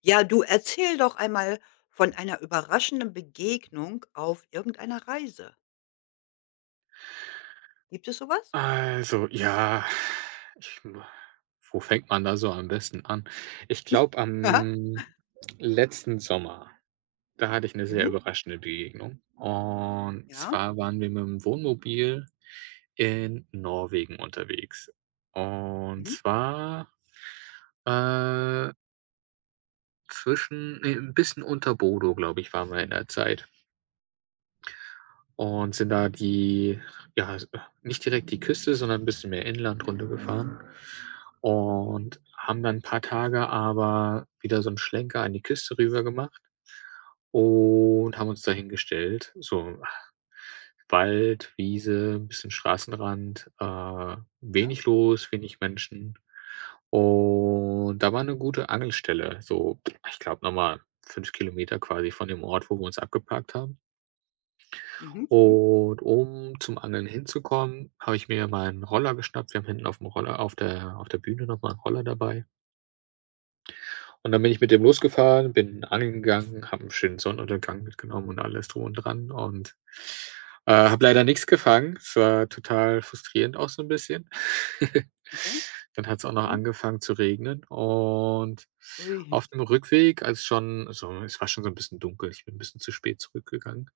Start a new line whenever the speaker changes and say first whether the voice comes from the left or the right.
left: Ja, du erzähl doch einmal von einer überraschenden Begegnung auf irgendeiner Reise. Gibt es so was?
right: Also, ja, ich wo fängt man da so am besten an? Ich glaube, am letzten Sommer, da hatte ich eine sehr
left: Mhm.
right: überraschende Begegnung. Und
left: Ja.
right: zwar waren wir mit dem Wohnmobil in Norwegen unterwegs. Und
left: Mhm.
right: zwar, äh, zwischen ne, 'n bisschen unter Bodo, glaube ich, waren wir in der Zeit. Und sind da die ja, s nicht direkt die Küste, sondern ein bisschen mehr Inland runtergefahren und haben dann ein paar Tage aber wieder so 'n Schlenker an die Küste rüber gemacht und haben uns da hingestellt. So Wald, Wiese, 'n bisschen Straßenrand,
left: Ja.
right: wenig los, wenig Menschen. Und da war eine gute Angelstelle, so, ich glaube, noch mal 5 km quasi von dem Ort, wo wir uns abgeparkt haben.
left: Mhm. Mhm.
right: Und um zum Angeln hinzukommen, habe ich mir meinen Roller geschnappt. Wir haben hinten auf dem Roller auf der Bühne nochmal einen Roller dabei. Und dann bin ich mit dem losgefahren, bin angeln gegangen, habe 'n schönen Sonnenuntergang mitgenommen und alles drum und dran und, habe leider nichts gefangen. Es war total frustrierend auch so 'n bisschen.
left: Okay.
right: Dann hat's auch noch
left: Mhm.
right: angefangen zu regnen und
left: Ui.
right: auf dem Rückweg, als schon so es war schon so 'n bisschen dunkel, ich bin 'n bisschen zu spät zurückgegangen,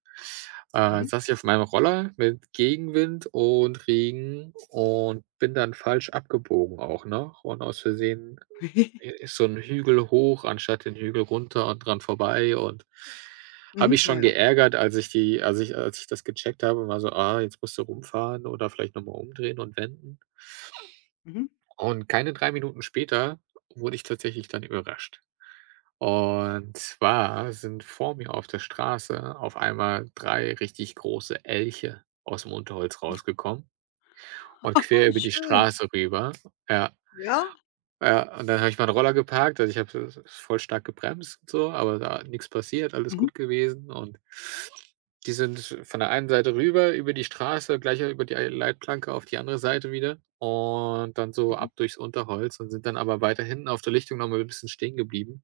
left: Mhm.
right: saß ich auf meinem Roller mit Gegenwind und Regen und bin dann falsch abgebogen auch noch und aus Versehen I ist so 'n Hügel hoch anstatt den Hügel runter und dran vorbei und habe
left: Mhm.
right: mich
left: Ja,
right: schon
left: ja.
right: geärgert, als ich die als ich das gecheckt habe war so: „Ah, jetzt musst du rumfahren oder vielleicht noch mal umdrehen und wenden."
left: Mhm.
right: Und keine 3 Minuten später wurde ich tatsächlich dann überrascht. Und zwar sind vor mir auf der Straße auf einmal 3 richtig große Elche aus'm Unterholz rausgekommen und quer über die
left: Schön.
right: Straße rüber. Ja.
left: Ja.
right: Ja, und dann habe ich meinen Roller geparkt. Also, ich habe voll stark gebremst und so, aber da nix passiert, alles
left: Mhm.
right: gut gewesen. Und die sind von der einen Seite rüber über die Straße, gleich über die Leitplanke auf die andere Seite wieder und dann so
left: Mhm.
right: ab durchs Unterholz und sind dann aber weiter hinten auf der Lichtung noch mal 'n bisschen stehen geblieben.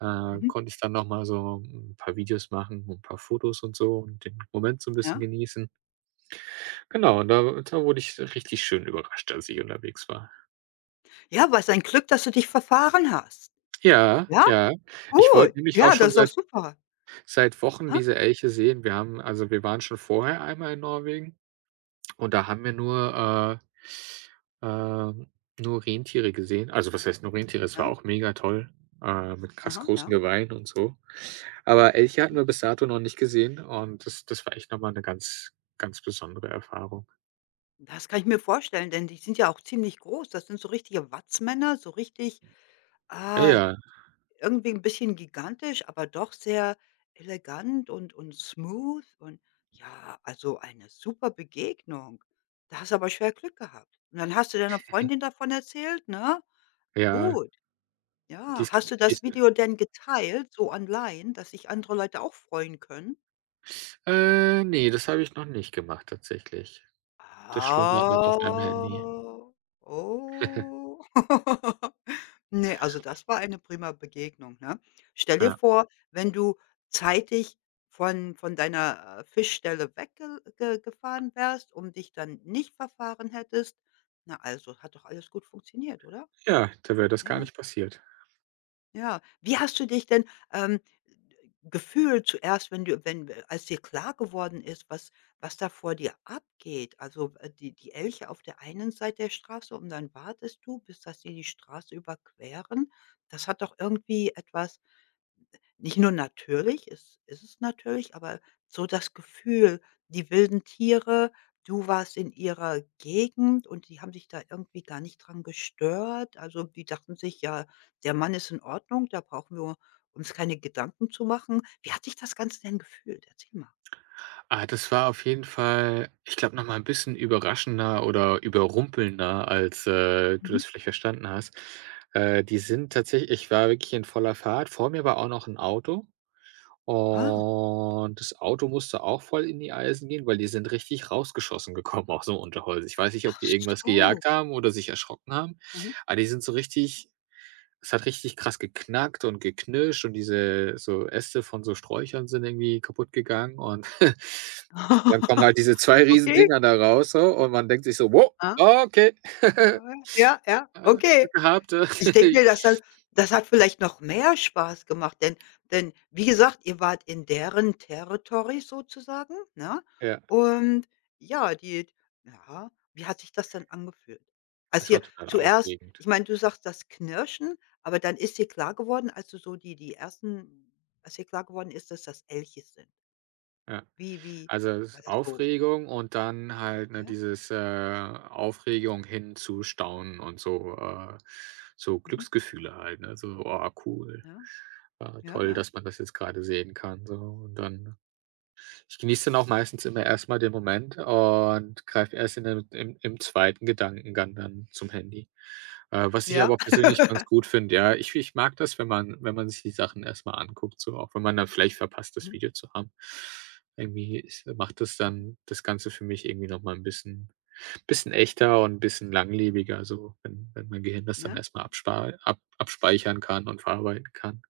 right: Da
left: Mhm.
right: konnte ich dann noch mal so ein paar Videos machen und 'n paar Fotos und so und den Moment so ein bisschen
left: Ja.
right: genießen. Genau, und da wurde ich richtig schön überrascht, als ich unterwegs war.
left: Ja, was ein Glück, dass du dich verfahren hast.
right: Ja,
left: Ja,
right: ja. Ich wollte
left: gut.
right: nämlich auch
left: Ja, das
right: schon
left: ist doch
right: seit
left: super.
right: seit Wochen
left: Ha?
right: diese Elche sehen. Wir haben also, wir waren schon vorher einmal in Norwegen und da haben wir nur, äh, ähm, nur Rentiere gesehen. Also, was heißt nur Rentiere? Es war
left: Ja.
right: auch mega toll, mit krass
left: Aha,
right: großen
left: ja.
right: Geweihen und so. Aber Elche hatten
left: Mhm.
right: wir bis dato noch nicht gesehen und das war echt noch mal 'ne ganz, ganz besondere Erfahrung.
left: Das kann ich mir vorstellen, denn die sind ja auch ziemlich groß. Das sind so richtige Watzmänner, so richtig,
right: Ah,
left: ah,
right: ja,
left: irgendwie ein bisschen gigantisch, aber doch sehr elegant und smooth und ja, also, eine super Begegnung. Da hast du aber schwer Glück gehabt. Und dann hast du deiner Freundin davon erzählt, ne?
right: ja,
left: Gut, ja.
right: dies
left: Hast du
right: dies
left: das Video denn geteilt, so online, dass sich andere Leute auch freuen können?
right: ne, das habe ich noch nicht gemacht tatsächlich. Das schlummert noch auf meinem
left: Ah,
right: Handy.
left: oh. Ne, also das war eine prima Begegnung, ne? Stell dir
right: Ja.
left: vor, wenn du zeitig von deiner, Fischstelle weggefahren wärst und dich dann nicht verfahren hättest. Na also, hat doch alles gut funktioniert, oder?
right: Ja, da wäre das gar
left: Ja.
right: nicht passiert.
left: Ja. Wie hast du dich denn, ähm, gefühlt zuerst, wenn du wenn als dir klar geworden ist, was da vor dir abgeht? Also, die Elche auf der einen Seite der Straße und dann wartest du, bis dass sie die Straße überqueren. Das hat doch irgendwie etwas nicht nur natürlich, es ist es natürlich, aber so das Gefühl, die wilden Tiere, du warst in ihrer Gegend und die haben sich da irgendwie gar nicht dran gestört. Also, die dachten sich: „Ja, der Mann ist in Ordnung, da brauchen wir uns keine Gedanken zu machen.“ Wie hat sich das Ganze denn gefühlt? Erzähl mal.
right: Ah, das war auf jeden Fall, ich glaube, noch mal 'n bisschen überraschender oder überrumpelnder, als, du
left: Mhm.
right: das vielleicht verstanden hast. Die sind tatsächlich ich war wirklich in voller Fahrt. Vor mir war auch noch ein Auto
left: Ah,
right: und das Auto musste auch voll in die Eisen gehen, weil die sind richtig rausgeschossen gekommen aus dem Unterholz. Ich weiß nicht, ob
left: ach
right: die irgendwas
left: so.
right: gejagt haben oder sich erschrocken haben,
left: Mhm.
right: aber die sind so richtig es hat richtig krass geknackt und geknirscht und diese so Äste von so Sträuchern sind irgendwie kaputt gegangen und dann kommen halt diese zwei
left: Okay.
right: Riesendinger da raus so und man denkt sich so: „Wow,
left: Ah,
right: okay,
left: ah, ja, ja,
right: ah,
left: okay.
right: Glück gehabt."
left: Ich denke mir, das hat das hat vielleicht noch mehr Spaß gemacht, denn denn wie gesagt, ihr wart in deren Territory sozusagen, ne?
right: Ja,
left: Und ja, die ja, wie hat sich das denn angefühlt? Als
right: es war
left: ihr
right: total
left: zuerst
right: aufregend,
left: ich meine, du sagst das Knirschen, aber dann ist dir klar geworden, als du so die die ersten als dir klar geworden ist, dass das Elche sind.
right: ja.
left: Wie wie
right: Also,
left: war
right: es
left: das so?
right: Aufregung und dann halt, ne,
left: Ja,
right: dieses, Aufregung hin zu Staunen und so, so
left: mhm,
right: Glücksgefühle halt, ne? So: „Oh, cool.
left: ja,
right: Ah,
left: ja,
right: toll,
left: ja,
right: dass man das jetzt gerade sehen kann", so. Und dann ich genieße dann auch meistens immer erstmal den Moment und greife erst in dem im im zweiten. Gedankengang dann zum Handy. Was ich
left: ja.
right: aber persönlich ganz gut finde, ja. Ich mag das, wenn man sich die Sachen erstmal anguckt, so, auch wenn man dann vielleicht verpasst, das
left: Mhm,
right: Video zu haben. Irgendwie ist macht das
left: mhm,
right: dann das Ganze für mich irgendwie noch mal 'n bisschen echter und 'n bisschen langlebiger, so, wenn mein Gehirn das dann
left: ja.
right: erstmal abspar ab abspeichern kann und verarbeiten kann.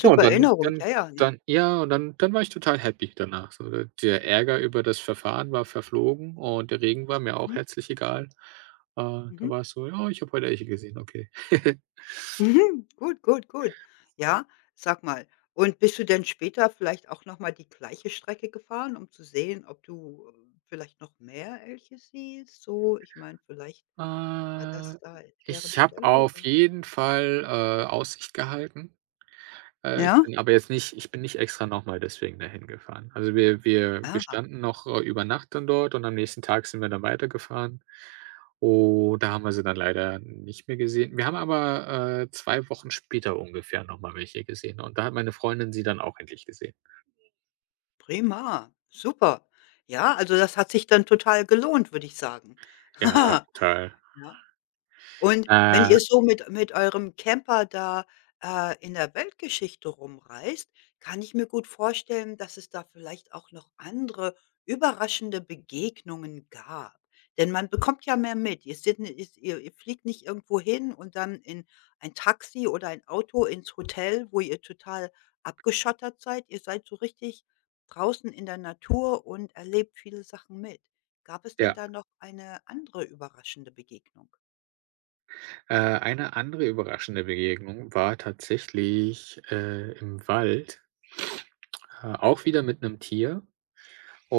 right: Ja, und dann
left: Erinnerung,
right: dann
left: ja, ja, ne?
right: dann ja, und dann dann war ich total happy danach. So, der Ärger über das Verfahren war verflogen und der Regen war mir auch
left: Mhm,
right: herzlich egal. Da
left: mhm.
right: war es so: „Ja, ich habe heute Elche gesehen, okay."
left: Mhm, gut, gut, gut. Ja, sag mal, und bist du denn später vielleicht auch noch mal die gleiche Strecke gefahren, um zu sehen, ob du, vielleicht noch mehr Elche siehst? So, ich meine, vielleicht war
right: Äh,
left: das da deren
right: ich habe
left: Stelle
right: auf
left: oder
right: jeden Fall, Aussicht gehalten. Äh, ich
left: ja?
right: bin aber jetzt nicht ich bin nicht extra nochmal deswegen dahin gefahren. Also, wir
left: Ja.
right: standen noch, über Nacht dann dort und am nächsten Tag sind wir dann weitergefahren. Oh, da haben wir sie dann leider nicht mehr gesehen. Wir haben aber, 2 Wochen später ungefähr nochmal welche gesehen und da hat meine Freundin sie dann auch endlich gesehen.
left: Prima, super. Ja, also das hat sich dann total gelohnt, würde ich sagen.
right: Ja, total.
left: Ja. Und wenn
right: Äh,
left: ihr so mit eurem Camper da, in der Weltgeschichte rumreist, kann ich mir gut vorstellen, dass es da vielleicht auch noch andere überraschende Begegnungen gab. Denn man bekommt ja mehr mit. Ihr seid ni ist ihr ihr fliegt nicht irgendwo hin und dann in ein Taxi oder ein Auto ins Hotel, wo ihr total abgeschottert seid. Ihr seid so richtig draußen in der Natur und erlebt viele Sachen mit. Gab es denn
right: ja.
left: da noch eine andere überraschende Begegnung?
right: Eine andere überraschende Begegnung war tatsächlich, im Wald, auch wieder mit 'nem Tier.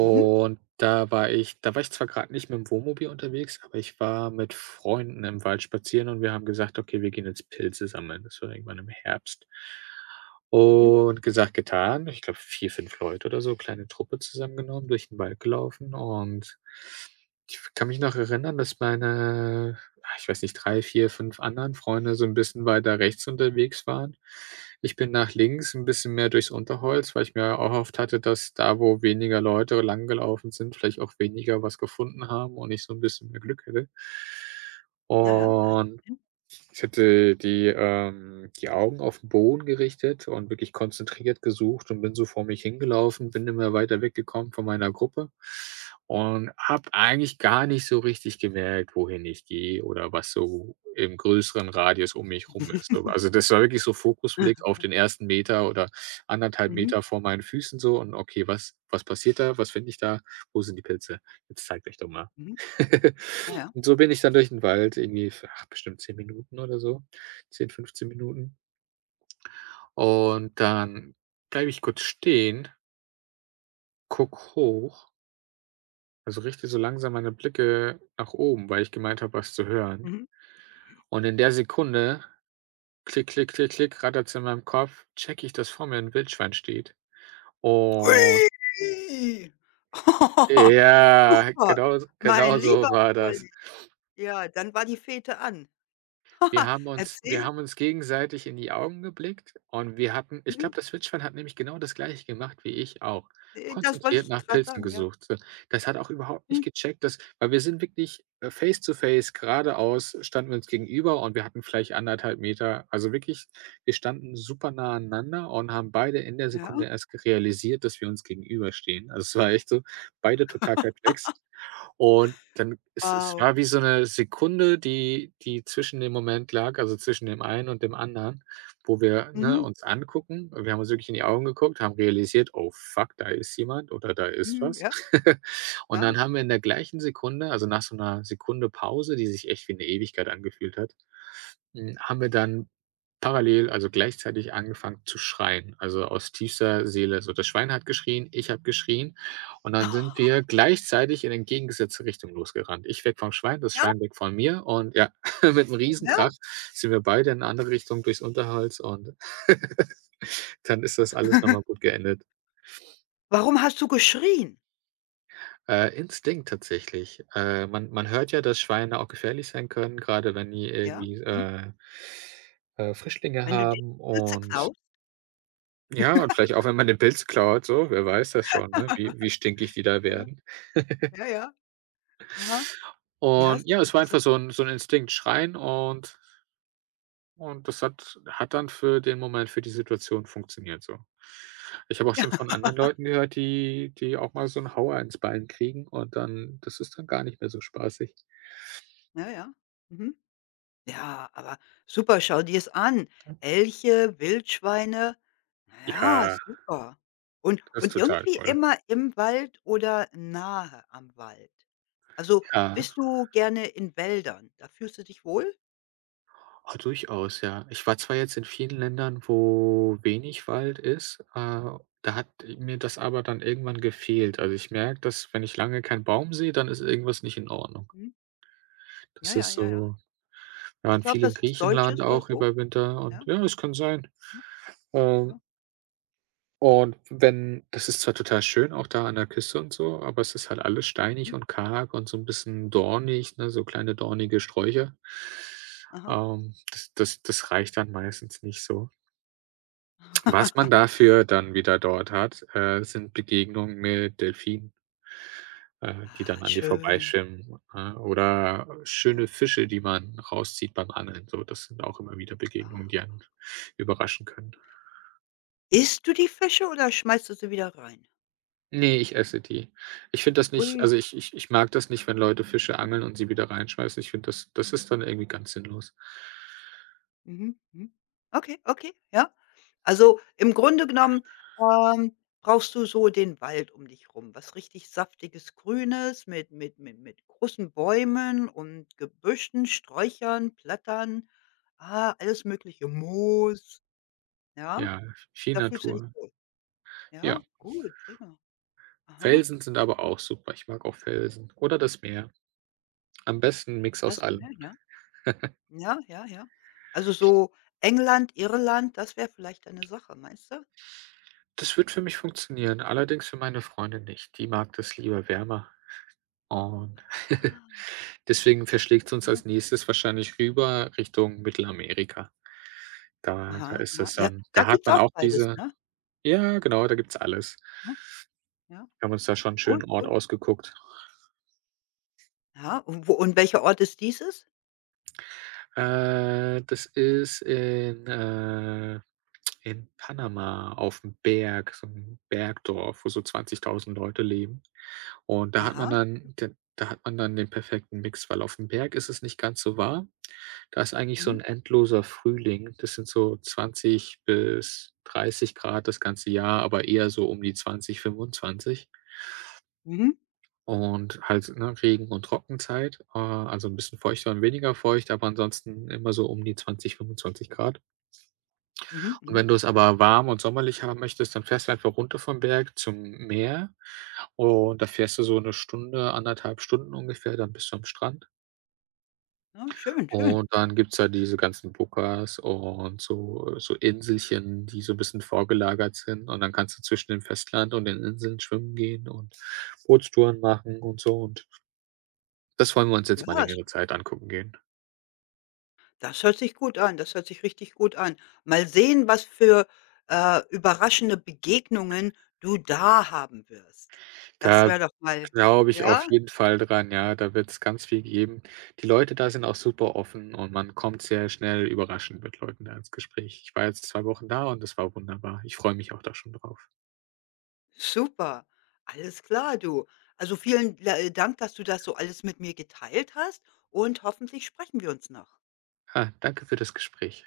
left: Mhm.
right: da war ich zwar gerade nicht mit dem Wohnmobil unterwegs, aber ich war mit Freunden im Wald spazieren und wir haben gesagt: „Okay, wir gehen jetzt Pilze sammeln." Das war irgendwann im Herbst.
left: Mhm.
right: Und gesagt, getan. Ich glaube 4 5 Leute oder so, kleine Truppe zusammengenommen, durch den Wald gelaufen und ich kann mich noch erinnern, dass meine, ich weiß nicht, 3 4 5 anderen Freunde so 'n bisschen weiter rechts unterwegs waren. Ich bin nach links 'n bisschen mehr durchs Unterholz, weil ich mir erhofft hatte, dass da, wo weniger Leute langgelaufen sind, vielleicht auch weniger was gefunden haben und ich so 'n bisschen mehr Glück hätte.
left: Ja, ja,
right: Und
left: gibt's hin.
right: ich hatte die, die Augen auf den Boden gerichtet und wirklich konzentriert gesucht und bin so vor mich hingelaufen, bin immer weiter weggekommen von meiner Gruppe und habe eigentlich gar nicht so richtig gemerkt, wohin ich gehe oder was so im größeren Radius um mich rum ist. Aber also, das war wirklich so Fokusblick auf den ersten Meter oder anderthalb
left: Mhm,
right: Meter vor meinen Füßen so und: „Okay, was passiert da? Was finde ich da? Wo sind die Pilze? Jetzt zeigt euch doch mal."
left: mhm, ja, ja.
right: Und so bin ich dann durch den Wald irgendwie für, ach, bestimmt 10 Minuten oder so, 10, 15 Minuten. Und dann bleibe ich kurz stehen, guck hoch, also richte so langsam meine Blicke nach oben, weil ich gemeint habe, was zu hören.
left: Mhm.
right: Und in der Sekunde, klick, klick, klick, klick, rattert's in meinem Kopf, checke ich, dass vor mir ein Wildschwein steht. Und
left: Ui!
right: ja,
left: Super, mein
right: genau so
left: lieber
right: war das.
left: Scholli. Ja, dann war die Fete an.
right: Wir
left: Erzähl.
right: haben uns gegenseitig in die Augen geblickt und wir hatten ich
left: Mhm.
right: glaube, das Wildschwein hat nämlich genau das Gleiche gemacht wie ich auch,
left: Das wollte
right: konzentriert
left: ich
right: nach
left: gerade
right: Pilzen
left: sagen, ja.
right: gesucht. So, das hat auch überhaupt
left: Mhm.
right: nicht gecheckt, dass weil wir sind wirklich, face to face, geradeaus standen wir uns gegenüber und wir hatten vielleicht anderthalb Meter, also wirklich, wir standen super nah aneinander und haben beide in der
left: Ja.
right: Sekunde erst realisiert, dass wir uns gegenüberstehen. Also, es war echt so, beide total perplex. Und dann es
left: Wow.
right: war wie so eine Sekunde, die zwischen dem Moment lag, also zwischen dem einen und dem anderen, wo wir, ne,
left: Mhm,
right: uns angucken. Wir haben uns wirklich in die Augen geguckt, haben realisiert: „Oh fuck, da ist jemand oder da ist
left: mhm,
right: was."
left: ja,
right: Und
left: ja.
right: dann haben wir in der gleichen Sekunde, also nach so einer Sekunde Pause, die sich echt wie eine Ewigkeit angefühlt hat, haben wir dann parallel, also gleichzeitig angefangen zu schreien, also aus tiefster Seele. So, das Schwein hat geschrien, ich habe geschrien und dann sind wir gleichzeitig in entgegengesetzte Richtung losgerannt. Ich weg vom Schwein, das
left: Ja,
right: Schwein weg von mir und ja, mit einem
left: im
right: Riesenkrach
left: Ernst?
right: sind wir beide in 'ne andere Richtung durchs Unterholz und dann ist das alles nochmal gut geendet.
left: Warum hast du geschrien?
right: Instinkt tatsächlich. Man hört ja, dass Schweine auch gefährlich sein können, gerade wenn die
left: Ja,
right: irgendwie,
left: mhm.
right: Frischlinge
left: Wenn du denen
right: haben.
left: die Pilze
right: Und
left: klaust,
right: ja, und vielleicht auch, wenn man den Pilz klaut, so, wer weiß das schon, ne, wie stinkig die da
left: ja,
right: werden.
left: ja, ja. Aha. Ja,
right: Und ja,
left: sicher,
right: es war
left: das
right: einfach
left: ist richtig.
right: so ein Instinkt, schreien, und das hat dann für den Moment, für die Situation funktioniert so. Ich habe auch
left: Ja,
right: schon von anderen Leuten gehört, die auch mal so einen Hauer ins Bein kriegen, und dann das ist dann gar nicht mehr so spaßig.
left: ja, ja. Mhm. Ja, aber super, schau dir es an. Elche, Wildschweine. Na ja,
right: Ja,
left: super.
right: das ist
left: Und
right: total
left: irgendwie
right: toll.
left: immer im Wald oder nahe am Wald. Also,
right: Ja.
left: bist du gerne in Wäldern? Da fühlst du dich wohl?
right: Ah, durchaus, ja. Ich war zwar jetzt in vielen Ländern, wo wenig Wald ist, da hat mir das aber dann irgendwann gefehlt. Also, ich merke, dass wenn ich lange keinen Baum sehe, dann ist irgendwas nicht in Ordnung.
left: Mhm. Ja,
right: Das
left: ja,
right: ist
left: ja, ja.
right: so wir
left: Ich
right: waren
left: glaube,
right: viel in
left: das ist was
right: Griechenland
left: Deutsches oder
right: auch
left: so.
right: über Winter
left: Ja,
right: und ja, es kann sein.
left: mhm, ja,
right: Ähm, und wenn das ist zwar total schön auch da an der Küste und so, aber es ist halt alles steinig
left: mhm,
right: und karg und so ein bisschen dornig, ne, so kleine dornige Sträucher.
left: aha.
right: Das reicht dann meistens nicht so. Was man dafür dann wieder dort hat, sind Begegnungen mit Delfinen, die
left: Ah,
right: dann an dir
left: schön.
right: vorbeischwimmen, oder schöne
left: Ja.
right: Fische, die man rauszieht beim Angeln. So, das sind auch immer wieder Begegnungen, die
left: Ah.
right: einen überraschen können.
left: Isst du die Fische oder schmeißt du sie wieder rein?
right: Ne, ich esse die. Ich finde das nicht
left: Ui.
right: also, ich mag das nicht, wenn Leute Fische angeln und sie wieder reinschmeißen. Ich finde, das ist dann irgendwie ganz sinnlos.
left: Mhm, mhm. Okay, okay, ja. Also, im Grunde genommen, brauchst du so den Wald um dich rum, was richtig saftiges Grünes mit mit großen Bäumen und Gebüschen, Sträuchern, Blättern, ah, alles Mögliche, Moos, ja?
right: Ja, viel
left: Da fühlst du dich
right: Natur.
left: wohl.
right: Ja,
left: Ja, gut, prima. Aha,
right: Felsen sind aber auch super. Ich mag auch Felsen oder das Meer. Am besten 'n Mix aus
left: das
right: allem.
left: mehr, ja? Ja, ja, ja. Also, so England, Irland, das wäre vielleicht eine Sache, meinst du?
right: Das wird für mich funktionieren, allerdings für meine Freundin nicht. Die mag das lieber wärmer und deswegen verschlägt es uns
left: Ah.
right: als Nächstes wahrscheinlich rüber Richtung Mittelamerika. Da
left: Aha,
right: ist
left: aha.
right: das
left: Ja,
right: dann
left: da
right: da hat
left: gibt's
right: man
left: auch
right: auch
left: beides,
right: diese
left: ne?
right: ja, genau, da gibt's alles.
left: Mhm, ja.
right: Wir haben uns da schon 'n schönen
left: Gut,
right: Ort
left: gut.
right: ausgeguckt.
left: Ja, und wo und welcher Ort ist dieses?
right: Äh, das ist in, äh In Panama auf auf'm Berg, so 'n Bergdorf, wo so 20.000 Leute leben. Und da hat man
left: Aha.
right: dann d da hat man dann den perfekten Mix, weil auf'm Berg ist es nicht ganz so warm. Da ist eigentlich so
left: Mhm.
right: 'n endloser Frühling. Das sind so 20 bis 30 Grad das ganze Jahr, aber eher so um die 20, 25,
left: Mhm.
right: und halt, ne, Regen und Trockenzeit, also 'n bisschen feuchter und weniger feucht, aber ansonsten immer so um die 20, 25 Grad.
left: Mhm,
right: Und
left: mhm.
right: wenn du es aber warm und sommerlich haben möchtest, dann fährst du einfach runter vom Berg zum Meer und da fährst du so eine Stunde, anderthalb Stunden ungefähr, dann bist du am Strand.
left: Ja, schön, schön.
right: Und dann gibt's da diese ganzen Bukas und so so Inselchen, die so ein bisschen vorgelagert sind, und dann kannst du zwischen dem Festland und den Inseln schwimmen gehen und Bootstouren machen und so, und das wollen wir uns
left: Ja,
right: jetzt mal
left: das
right: längere Zeit angucken gehen.
left: das hört sich gut an. Das hört sich richtig gut an. Mal sehen, was für, überraschende Begegnungen du da haben wirst. Das
right: Da
left: wäre doch mal
right: glaube ich auf
left: ja,
right: jeden Fall dran, ja. Da wird es ganz viel geben. Die Leute da sind auch super offen und man kommt sehr schnell überraschend mit Leuten da ins Gespräch. Ich war jetzt 2 Wochen da und das war wunderbar. Ich freue mich auch da schon drauf.
left: super. Alles klar, du. Also, vielen la Dank, dass du das so alles mit mir geteilt hast und hoffentlich sprechen wir uns noch.
right: Ha, danke für das Gespräch.